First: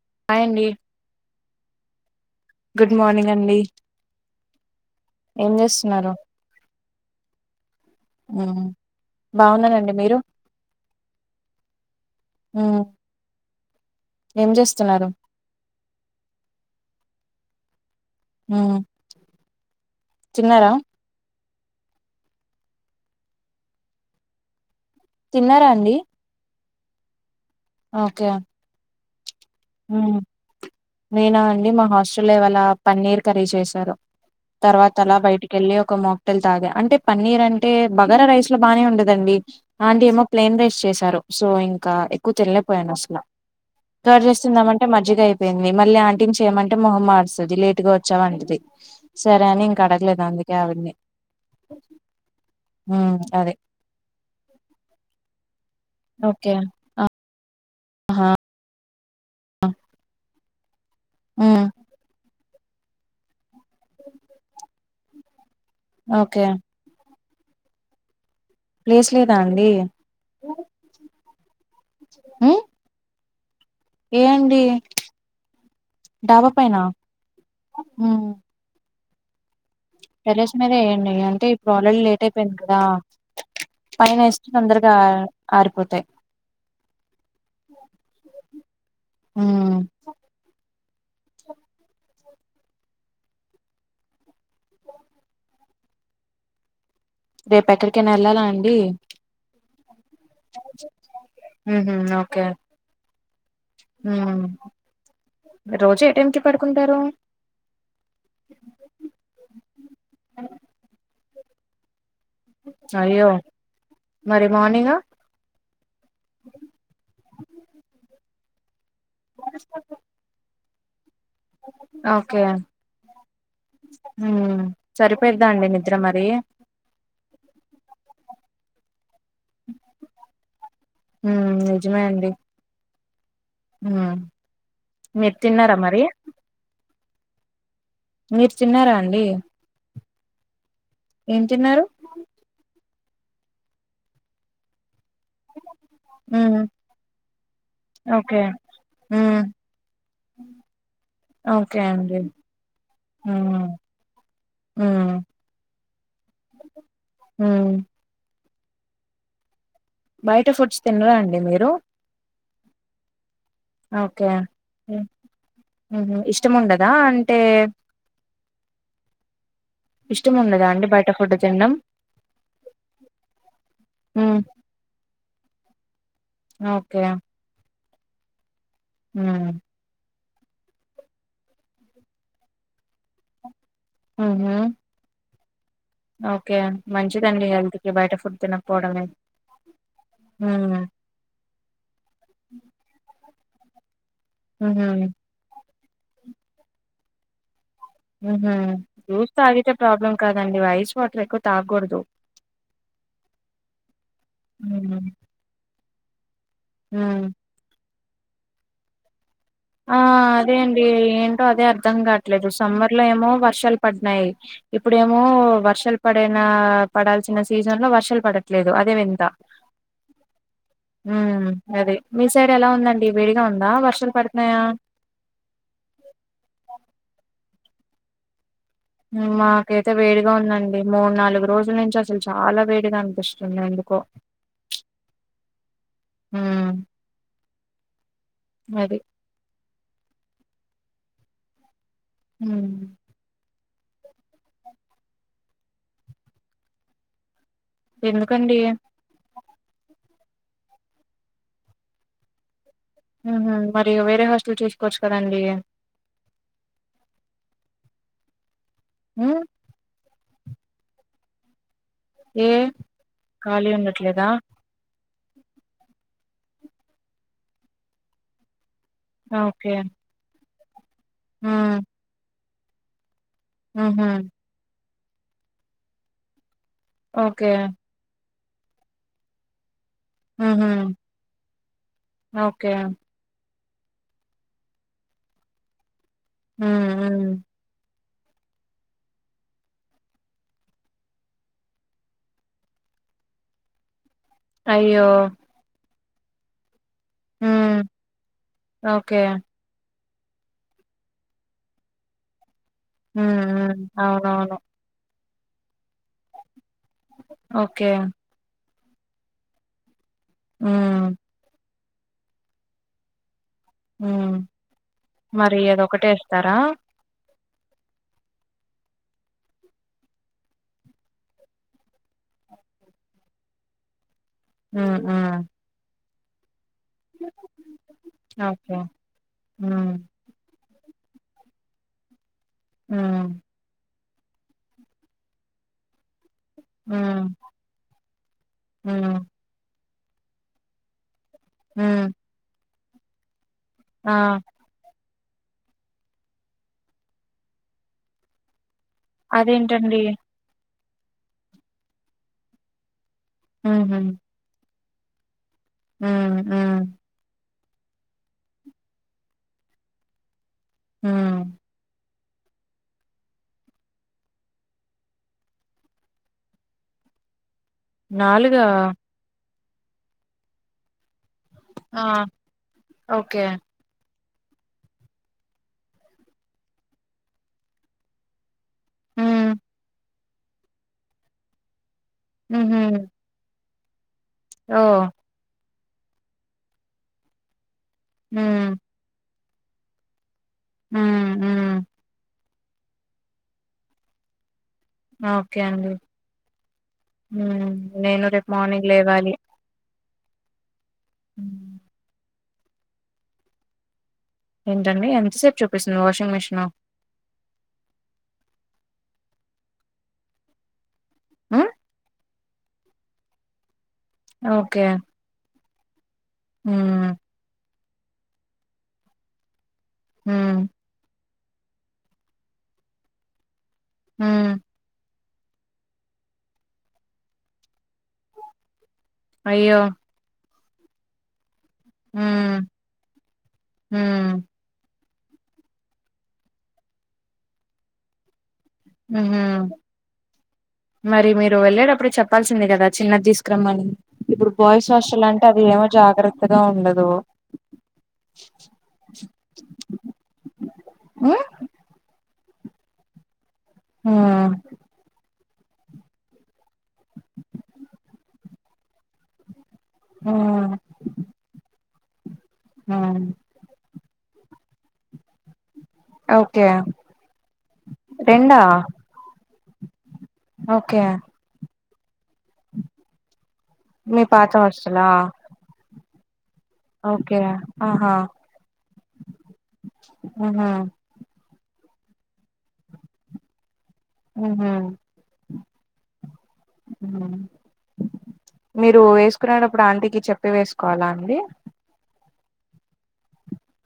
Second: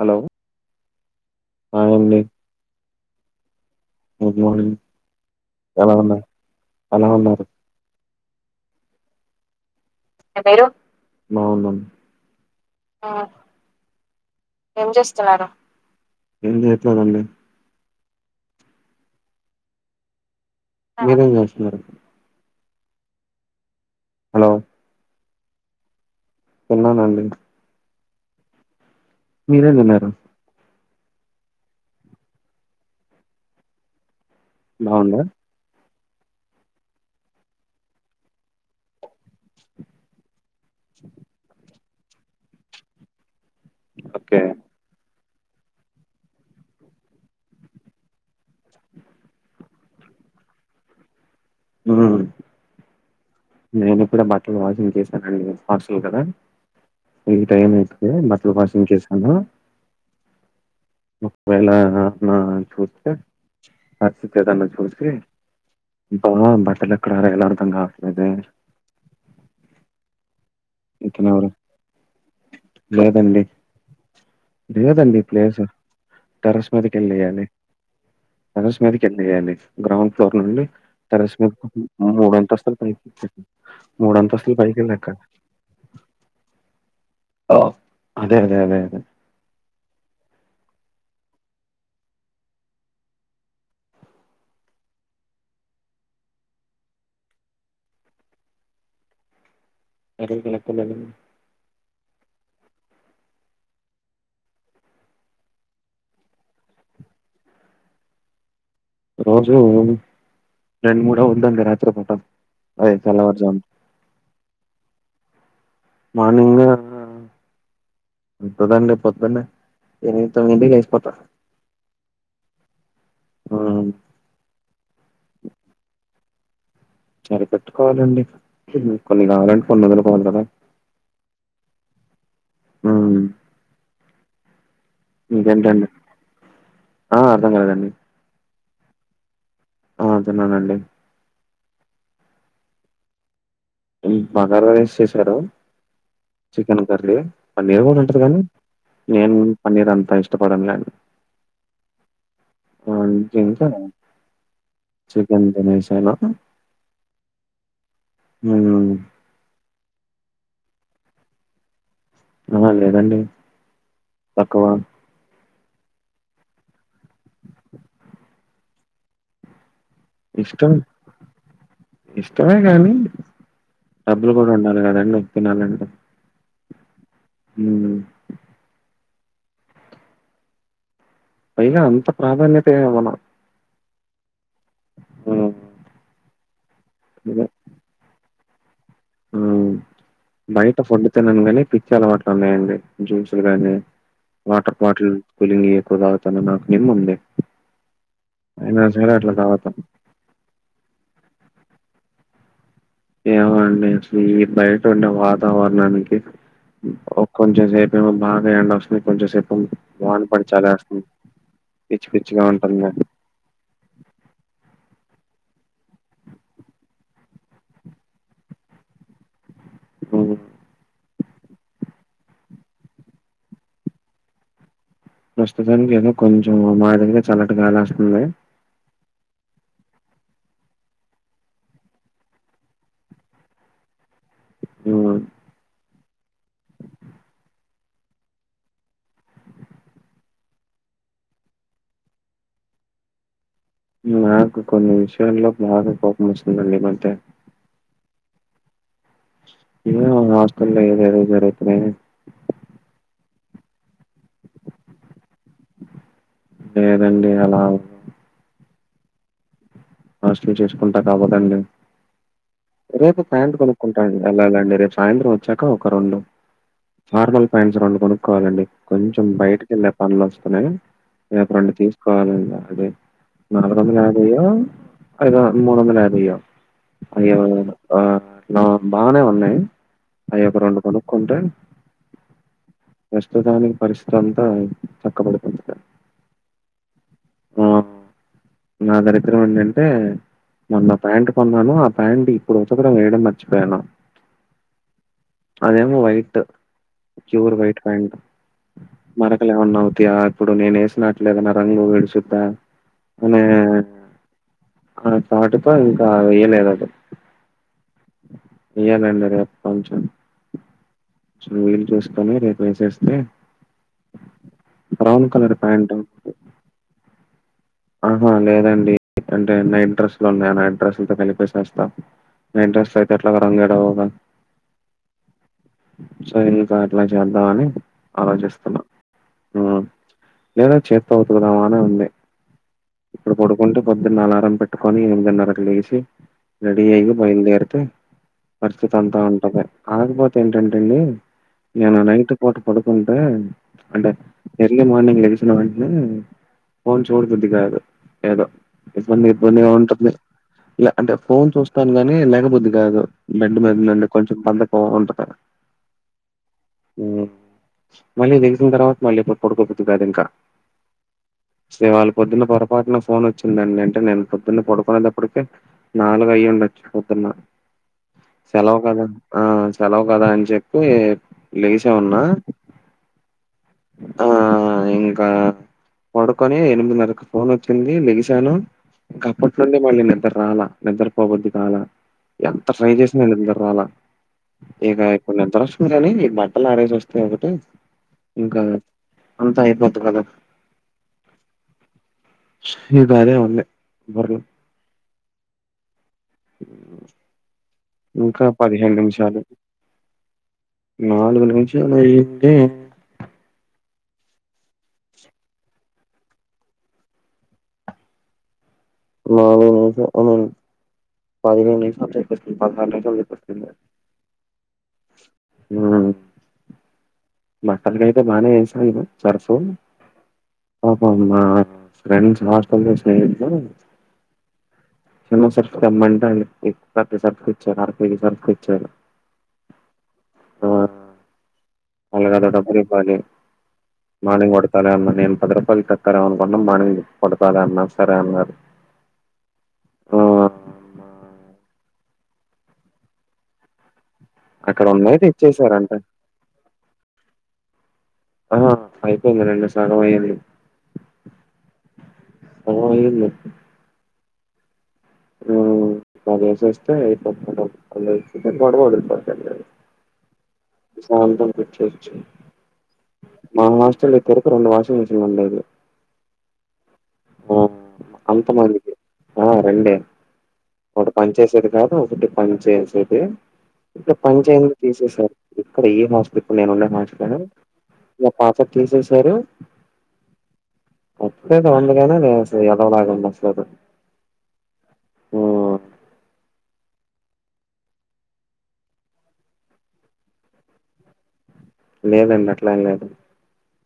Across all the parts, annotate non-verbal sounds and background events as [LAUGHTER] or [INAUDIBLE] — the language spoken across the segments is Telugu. హలో హాయ్ అండి హాయ్ అండి గుడ్ మార్నింగ్ అండి గుడ్ మార్నింగ్ ఏం ఎలా చేస్తున్నారు ఉన్నారు ఎలా ఉన్నార్ మ్ బాగుందండి మీరు మ్మ్. ఆ ఏం చేస్తున్నారు ఏం చేయట్లేదండి హ్మ్ తిన్నారా మీరేం చేస్తున్నారు హలో తిన్నారా అండి తిన్నానండి ఓకే మీరేం తిన్నారు హ్మ్ నేనా అండి మా హాస్టల్లో ఇవాళ పన్నీర్ కర్రీ చేశారు తర్వాత అలా బాగుందా బయటికి వెళ్ళి ఒక మోక్ టైల్ తాగా అంటే పన్నీర్ అంటే బగారా రైస్ లో బానే ఉండదండి అలాంటే ఏమో ప్లేయిన్ రైస్ చేసారు సో ఇంకా ఎక్కువ తెనలేకపోయాను అసలు కర్డ్ రైస్ ఓకే మంటే మజ్జిగా అయిపోయింది మళ్ళీ ఆంటీని చేయమంటే మొహం మారుస్తుంది లేటుగా వచ్చా అంటది సరే అని ఇంక అడగలేదు అందుకే అవి ఉమ్ ఆ అదే నేనప్పుడే బట్టలు వాషింగ్ చేశానండి పార్సల్ కదా ఓకే ఇంత టైం అవుతుంది ఆహా బట్టలు వాషింగ్ చేసాను హ్మ్ ఒకవేళ ఆ హా చూసి అస్తుదన్న చూసి బా ఓకే బట్టల ఎక్కడ ఆరేయాల అర్థం కావటం లేదు హ్మ్ ప్లేస్ లేదా అండి ఇతనెవరు ఉమ్ లేేదండి లేదండి ప్లేస్ డాబా టెర్రస్ పైన? మీదకి వెళ్ళి వెయ్యాలి హ్మ్ టెర్రస్ మీదకి వెళ్లి వెయ్యాలి గ్రౌండ్ ఫ్లోర్ టెర్రస్ నుండి మీద ఏయండి టెర్రస్ అంటే ఇప్పుడు మీదకి ఆల్రెడీ లేట్ అయిపోయింది మూడంతస్తులు కదా! పైకి వెళ్ళాలి మూడు పైన ఏస్తే అంతస్తులు పైకి తొందరగా వెళ్ళి ఎక్కాలి ఆరిపోతాయి ఓహ్ అదే అదే అదే అదే హ్మ్ రేపు ఎక్కడికైనా వెళ్ళాలా అండి ఎక్కడికెళ్ళాను? హ్మ్ హు ఓకే హ్మ్ రోజు ఏ టైం కి పడుకుంటారు రోజు రెండు మూడు అవుతుందంట రాత్రిపూట అయ్యో మరి మార్నింగ్ ఆ మార్నింగ్ తప్పదండి పొద్దున్నే ఎనిమిది తొమ్మిది కే లేసిపోతా ఓకే మ్మ్ హ్మ్ సరిపోయిద్దా అండి నిద్ర మరి సరిపెట్టుకోవాలండి కొన్ని కావాలంటే కొన్ని వదులుకోవాలి కదా హ్మ్ నిజమే అండి ఉమ్ హ్మ్ మీరు తిన్నారా ఇంకేంటండి మరి? ఆ అర్థం కాలేదండి మీరు తిన్నారా అండి ఆ తిన్నానండి ఏం తిన్నారు ఉమ్ బగార రైస్ చేసారు. ఉమ్ చికెన్ కర్రీ పన్నీర్ గూడొండిర్రు గానీ ఓకే నేను ఉమ్ పన్నీరంతా ఇష్టపడన్లేండి ఓకే అండి ఆ ఉమ్ తింటను. చికెన్తెనాసాను ఊ ఊ బయట ఫుడ్స్ తిన్రాండి మీరు? అహ లేదండీ ఓకే అండీ ఉహు ఇష్టముండదా? అంటే ఉండదా ఇష్టం. అండి బయట ఫుడ్ తినడం ఇష్టమే కానీ డబ్బుల్ ఉమ్ గూడా ఉండ్ [UNINTELLIGIBLE] ఓకే. ఊ ఊ అయినా అంత ప్రాధాన్యత ఏమివ్వను. ఊహూ ఉ ఓకే అండ్ మంచిదండి హెల్త్ కి బయట ఫుడ్తినకపోవడమే. ఉమ్ బయట ఫుడ్ తినన్గాని పిచ్చలవాట్లున్నాయండి జూసులు గానీ, వాటర్ ఉహు బాటిల్ కూలింగి ఎక్కువ తాగుతను నాకు నిమ్ముంది. అహ అయినా సరే జ్యూస్ అట్లా తాగుతా. తాగితే ప్రాబ్లం కాదండి వఐస్ వాటరెక్కువ తాగ్గూడదు. ఏవోఅండి అసలు ఈ బయటుండే వాతావరణానికి ఉమ్ చం సేపేమో బాగా ఎండొస్తది కొంచెం సేప్ ఆ అ అదే అండీ ఏంటో అదే అర్ధం పిచ్చి పిచ్చిగా గాట్లేదు. ఉంటుంది సమ్మర్లో ఏమో వర్షాల్ పడ్నాయి. ఇప్పుడేమో వర్షాల్పడేనా పడాల్సిన సీజన్ లో వర్షాల్ పడట్లేదు. అదే వింత. ఊహూ ఆ అదే. మీ సైడెలా ఉందండి వేడిగా ఉందా? వర్షాల్ పడుతున్నాయా? ప్రస్తుతానికైతే కొంచెం ఓ మాదిరిగ చల్లటిగాలేస్తుంది. మాకైతే వేడిగా ఉందండి. మూడ్నాలుగు రోజుల్నుంచసలు చాలా వేడిగా అనిపిస్తుంది ఎందుకో. [UNINTELLIGIBLE] ఊ ఉ‌ మొదట్ ఉమ్ నాకు కొన్ని విషయాల్లో బాగా కోపం వస్తుందండి ఈ మధ్య ఎందుకండీ అ ఏవేమో హాస్టల్లో ఏదేదో జరుగుతున్నాయని. ఆహా మరీ వేరే హాస్టల్ చూసుకోవచ్చు కదండీ! లేదండి అలా అ హాస్టల్ చేసుకుంటాకవదండి ఏ రేపు పాయింటు ఖాళీ కొనుక్కుంటాండి ఉండట్లేదా ఎల్లాలండి రేపు సాయంత్రం వ చక ఒక రొండు నార్మల్ పాయింట్స్ రొండు గొనుక్కోవాలండి కొంచెం ఓకే బయటికెళ్ళే పన్లొస్తున్నాయ్. రేపు రెండు ఉమ్ తీసుకోవాలండ్ అదె నాలుగొందల ఉహు యాభయ్యో ఐదు వొ మూడొందల యాభయ్యో ఐయ్యవ ఓకే ఆ నా బానే ఉన్నాయి అయ్యొ ఒక హుహు. రెండు కొనుక్కుంటె ఓకే. ప్రష్టదానికి పరిష్కర్ అంతా చక్కబడిపోతుంది ఆ ఆ నా దరిద్రం ఏంటంటే మొన్న ప్యాంట్ కొన్నాను ఆ ప్యాంట్ ఇప్పుడు ఉతకడం వేయడం మర్చిపోయాను అయ్యో అదేమో వైట్ క్యూర్ హ్మ్. White pant okay. మరకలు ఏమన్నా అవుతయా ఇప్పుడు నేను వేసినట్లే ఏదన్నా రంగు విడుచుదా ఉ ఉ అవునవును ఆ చాటుతో ఇంకా వెేయ్యలేదు అటు ఓకే ఇ్యాలండి రేపు కొంచెం హ్మ్. వీలు చూస్ కొని రేప్ ఏసేస్తే ఉ కలర్ మరి అది ప్యాంటు ఒకటే ఏస్తారా ఆహా లేదండి అంటే ఇంగా ఇంట్రెస్ట్ లు ఉన్నాయి నా ఇంట్రెస్ట్లతో కలిపి ఏసేస్తా నా ఇంట్రెస్ట్ అయితే ఎట్లాగో రంగేడావుగా ఆ ఆ సో ఇంకా అట్లా చేద్దామని ఓకే. ఆలోచిస్తున్నా ఉ హ్మ్. లేదా చేత్తో ఉతుకుదాం అని ఉంది ఆ ఇప్పుడు పడుకుంటే పొద్దున్న అలారం పెట్టుకొని ఎనిమిదిన్నరకు లేసి రెడీ అయి హ్మ్. బయలుదేరితే పరిస్థితి హ్మ్. అంతా ఉంటది ఆకపోతే ఏంటంటేండి ఏను హ్మ్. నైట్ పోటు పడుకుంటే అంటే ఆ! ఎర్లీయ మార్నింగ్ లెగిసినా వెంటేనే చూడు బుద్ధి కాదు ఏదో ఇబ్బంది ఇబ్బంది గా అదేంటండి? ఉంటుదింది ఇలా అంటే ఫోన్ చూస్తాను గానీ లేకబుద్ది గాదు బెడ్ మీద హుహు. నుండి కొంచెం బాధకం ఉంటది ఉ ఉ ఉ మాళ్ళీ లేగిసిన్ తర్వాత మళ్ళీ ప పడుకోపోది కాదు ఇంకా ఆ శ్రే వాళ్ళ పొద్దున్న పొరపాటున ఫోన్ వచ్చిందండి అంటే నేను పొద్దున్న పడుకునేదప్పడుకే నాలుగు అయ్యుండొచ్చు పొద్దున సెలవు కదా ఆ సెలవు కదా అని చెప్పి లేసే ఆ! ఉన్నా ఓకే ఆ ఇంకా పడుకొని ఎనిమిదిన్నరకి ఫోన్ వచ్చింది లేగిశను ఇంకా హ్మ్. అప్పటి నుండి మళ్ళీ నిద్ర రాలా నిద్ర పోబద్ది కాలా ఎంత హుహు. ట్రై చేసిన నిద్ర రాలా ఓహ్! ఏకా ఇప్పుడు నిద్ర ఓస్తుంది గానీ బట్టలు ఆరేసి వస్తే ఒగటి ఇంకా హ్మ్. అంతా అయిపోది కదా ఉ ఉ ఇంకా అదే ఉంది బుల్లో ఓకే అండి ఉ నేను ఇంకా రేప్ మార్నింగ్ పదిహేను లేవాలి నిమిషాలు నాలుగు నిమిషలు అయింది ఏంటండి ఎంతసేపు చూపిస్తుంది వాషింగ్ మిషను నాలుగు నిమిషాలు ఉండండి హ్మ్ పదిహేను నిమిషాలు చూపిస్తుంది పదహైదు నిమిషాలు చూపిస్తుంది ఓకే ఉమ్మ్ ఉ మాఅక్కలకైతే బానే ఎస్తన్నారు సరసు హుమ్మ్ పాపమ్ మా ఫ్రెండ్స్ హాస్టల్లో స్నేహితులు హుమ్మ్ చిన్న సర్ఫ్ తెమ్మంటే ఆళ్లు పెద్ద సర్ఫ్ తెచ్చారు అరకేజీ సర్ఫ్ తెచ్చారు అయ్యో మల్లగద హ్మ్. డబ్బుల్లివ్వలి హ్మ్. మార్నింగ్ వాడు సరే అన్న నేను పది రూపాయలు కక్కార అనుకున్నా మార్నింగ్ కొడుతాలే అన్నా సరే అన్నారు ఊహుం ఆ మరి మీరు వెళ్ళేటప్పుడు చెప్పాల్సింది కదా చిన్నది తీసుకురమ్మని ఇప్పుడు అక్కడ బోయిస్ ఉన్నాయి హస్టల్ అంటే అది ఏమో తెచ్చేసారంట జాగ్రత్తగా ఉండదు ఆ అయిపోయింది నిన్న సగం అయ్యింది హ్మ్. అగో ఈ ఇల్లు ఉమ్ ఉమ్మ్ వాడు ఏసేస్తే ఐపోతాదీ డబ్బులైతే గొడవ వదిలి పోతాది హ్మ్. ప్రశాంతంగా కూర్చోవచ్చు ఉమ్మ్ మా హాస్టల్ ఒక్కరుకు రెండు వాషింగ్ మిషన్లు ఉండేది ఓకే ఆ అంత రెండా? మందికి ఆ రెండే ఓకే ఇచ్చేసేది కాదు ఒకటి పని చేసేదే ఇట్లా మీ పని పాత చేయంది హాస్టలా? తీసేసారు ఇక్కడ ఏం హౌస్ చెప్పు నేను ఉన్నే మార్ట్ కాడ ఓకే. ఆహా! ఒక ఆఫర్ తీసేసారు హుహు. అప్పుడేమో అందిగానే నేను అసలు ఎదవలాగా మనసులో పెట్టుకొని ఊహుమ్ ఉమ్మ్ మీరు వేసుకునేటప్పుడు ఆంటీకి చెప్పి వేసుకోవాలా అండి లేదండి అట్లాం ఎం లేదు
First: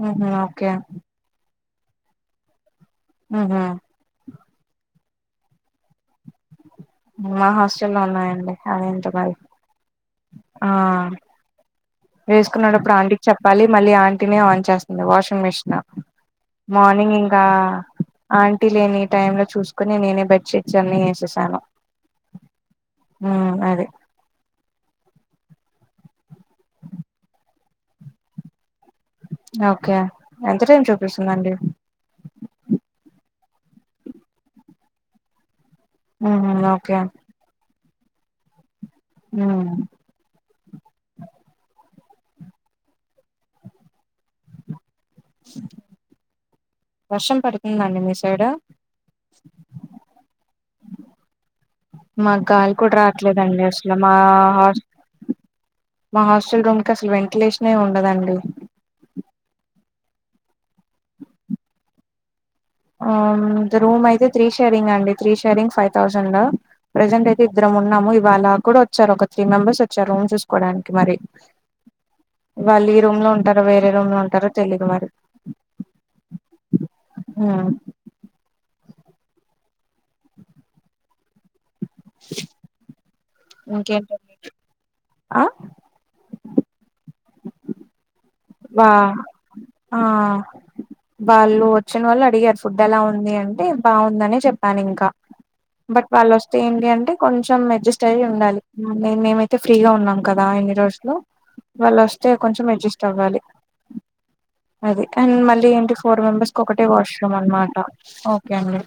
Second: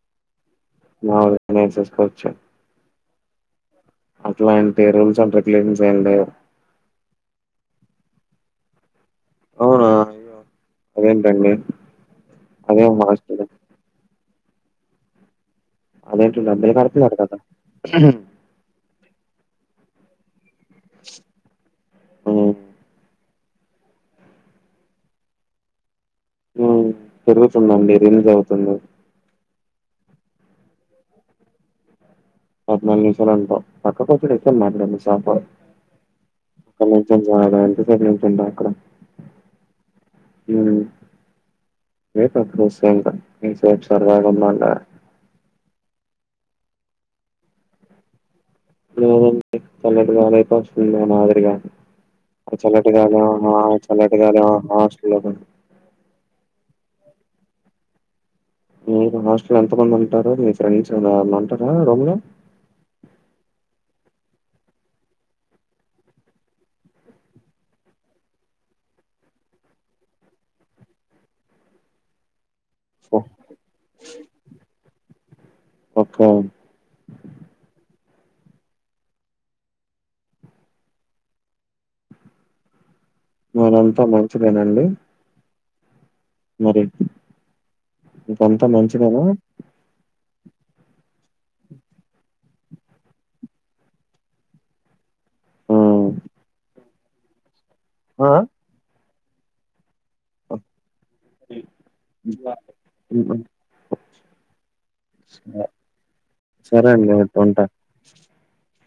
వుహుమ్ ఓకే మావూలుగానే చేసుకోవచ్చు ఊహుం అట్లా అంటే రూల్స్ అండ్ రెగ్యులేషన్స్ ఏంటి మా హాస్టల్ల్లో ఉన్నాయండి అవి ఇంత కాయ్ అవునా అయ్యో అదేంటండి అదేం వేసుకునేటప్పుడు ఆంటీకి హాస్టలు. చెప్పాలి మళ్ళీ ఆంటీనే ఆన్ చేస్తుంది వాషింగ్ మిషిన్ అదేం టండి అందురూ కడుతున్నారు కదా ఆంటీ లేని టై లో చూసుకుని నేనే బెడ్షీట్ అని చేేసేసాను హ్మ్. ఉ అదే పెరుగుతుందండి రిలీజ్ అవుతుంది ఓకే ఎంత టైం చూపిస్తుందండి పద్నాలుగు నిమిషాలాలు అంటవ్ పక్కకొచ్చి రిటర్న్ మాట్లాడు అన్నిసార్లు ఊహుం ఓకే వాడు అంటిపోయి నించుండ అక్కడ ఆ మ్మ్ వెయిట్ ఎక్కువ వస్తాయంట [UNINTELLIGIBLE] వర్షం పడుతుంద అండి మీ సైడ్ లేదండి చల్లటి గాలైతే వస్తుంది నా మాదిరిగా మాకు గాలి కూడా చల్లటిగాలి ఆహా రావట్లేదండి అసలు మా చల్లటిగాలి ఆహా చల్లగా మా హాస్టల్ రూమ్ కి అసలు వెంటిలేషన్ ఏ ఉండదండి మ్మ్ ఇప్పుడు హాస్టల్ ఎంత మంది ఉంటారు మీ ఫ్రెండ్స్ అంటారా రూమ్ లో ఆ మ్మ్ రూమ్ అయితే త్రీ షేరింగ్ అండి three sharing five thousand present అయితే ఇద్దరం ఉన్నాము ఇవాళ కూడా వచ్చారు ఒక త్రీ మెంబర్స్ వచ్చారు రూమ్ చూసుకోవడానికి మరి వాళ్ళు ఈ ఓ రూమ్ లో ఉంటారో వేరే రూమ్ లో ఉంటారో తెలీదు మరి ఓకే ఆ మరి అంత ఇంకేంటండి మంచిదేనా అండి ఆ మరి ఇంక అంత వా మంచిదేనా ఆ వాళ్ళు వచ్చిన వాళ్ళు అడిగారు ఫుడ్ ఎలా ఉంది అంటే బాగుందనే చెప్పాను ఇంకా ఆ! బట్ వాళ్ళు వస్తే ఏంటి అంటే కొంచెం అడ్జస్ట్ అయ్యి ఆ? ఉండాలి మే మేమైతే ఫ్రీగా ఉన్నాం కదా ఆ! ఇన్ని రోజులు వాళ్ళు వస్తే కొంచెం అడ్జస్ట్ అవ్వాలి అది అండ్ మళ్ళీ ఏంటి ఫోర్ మెంబెర్స్ ఒకటే సరే అండి. వాష్రూమ్ అయితే ఉంటా. అనమాట ఓకే అండి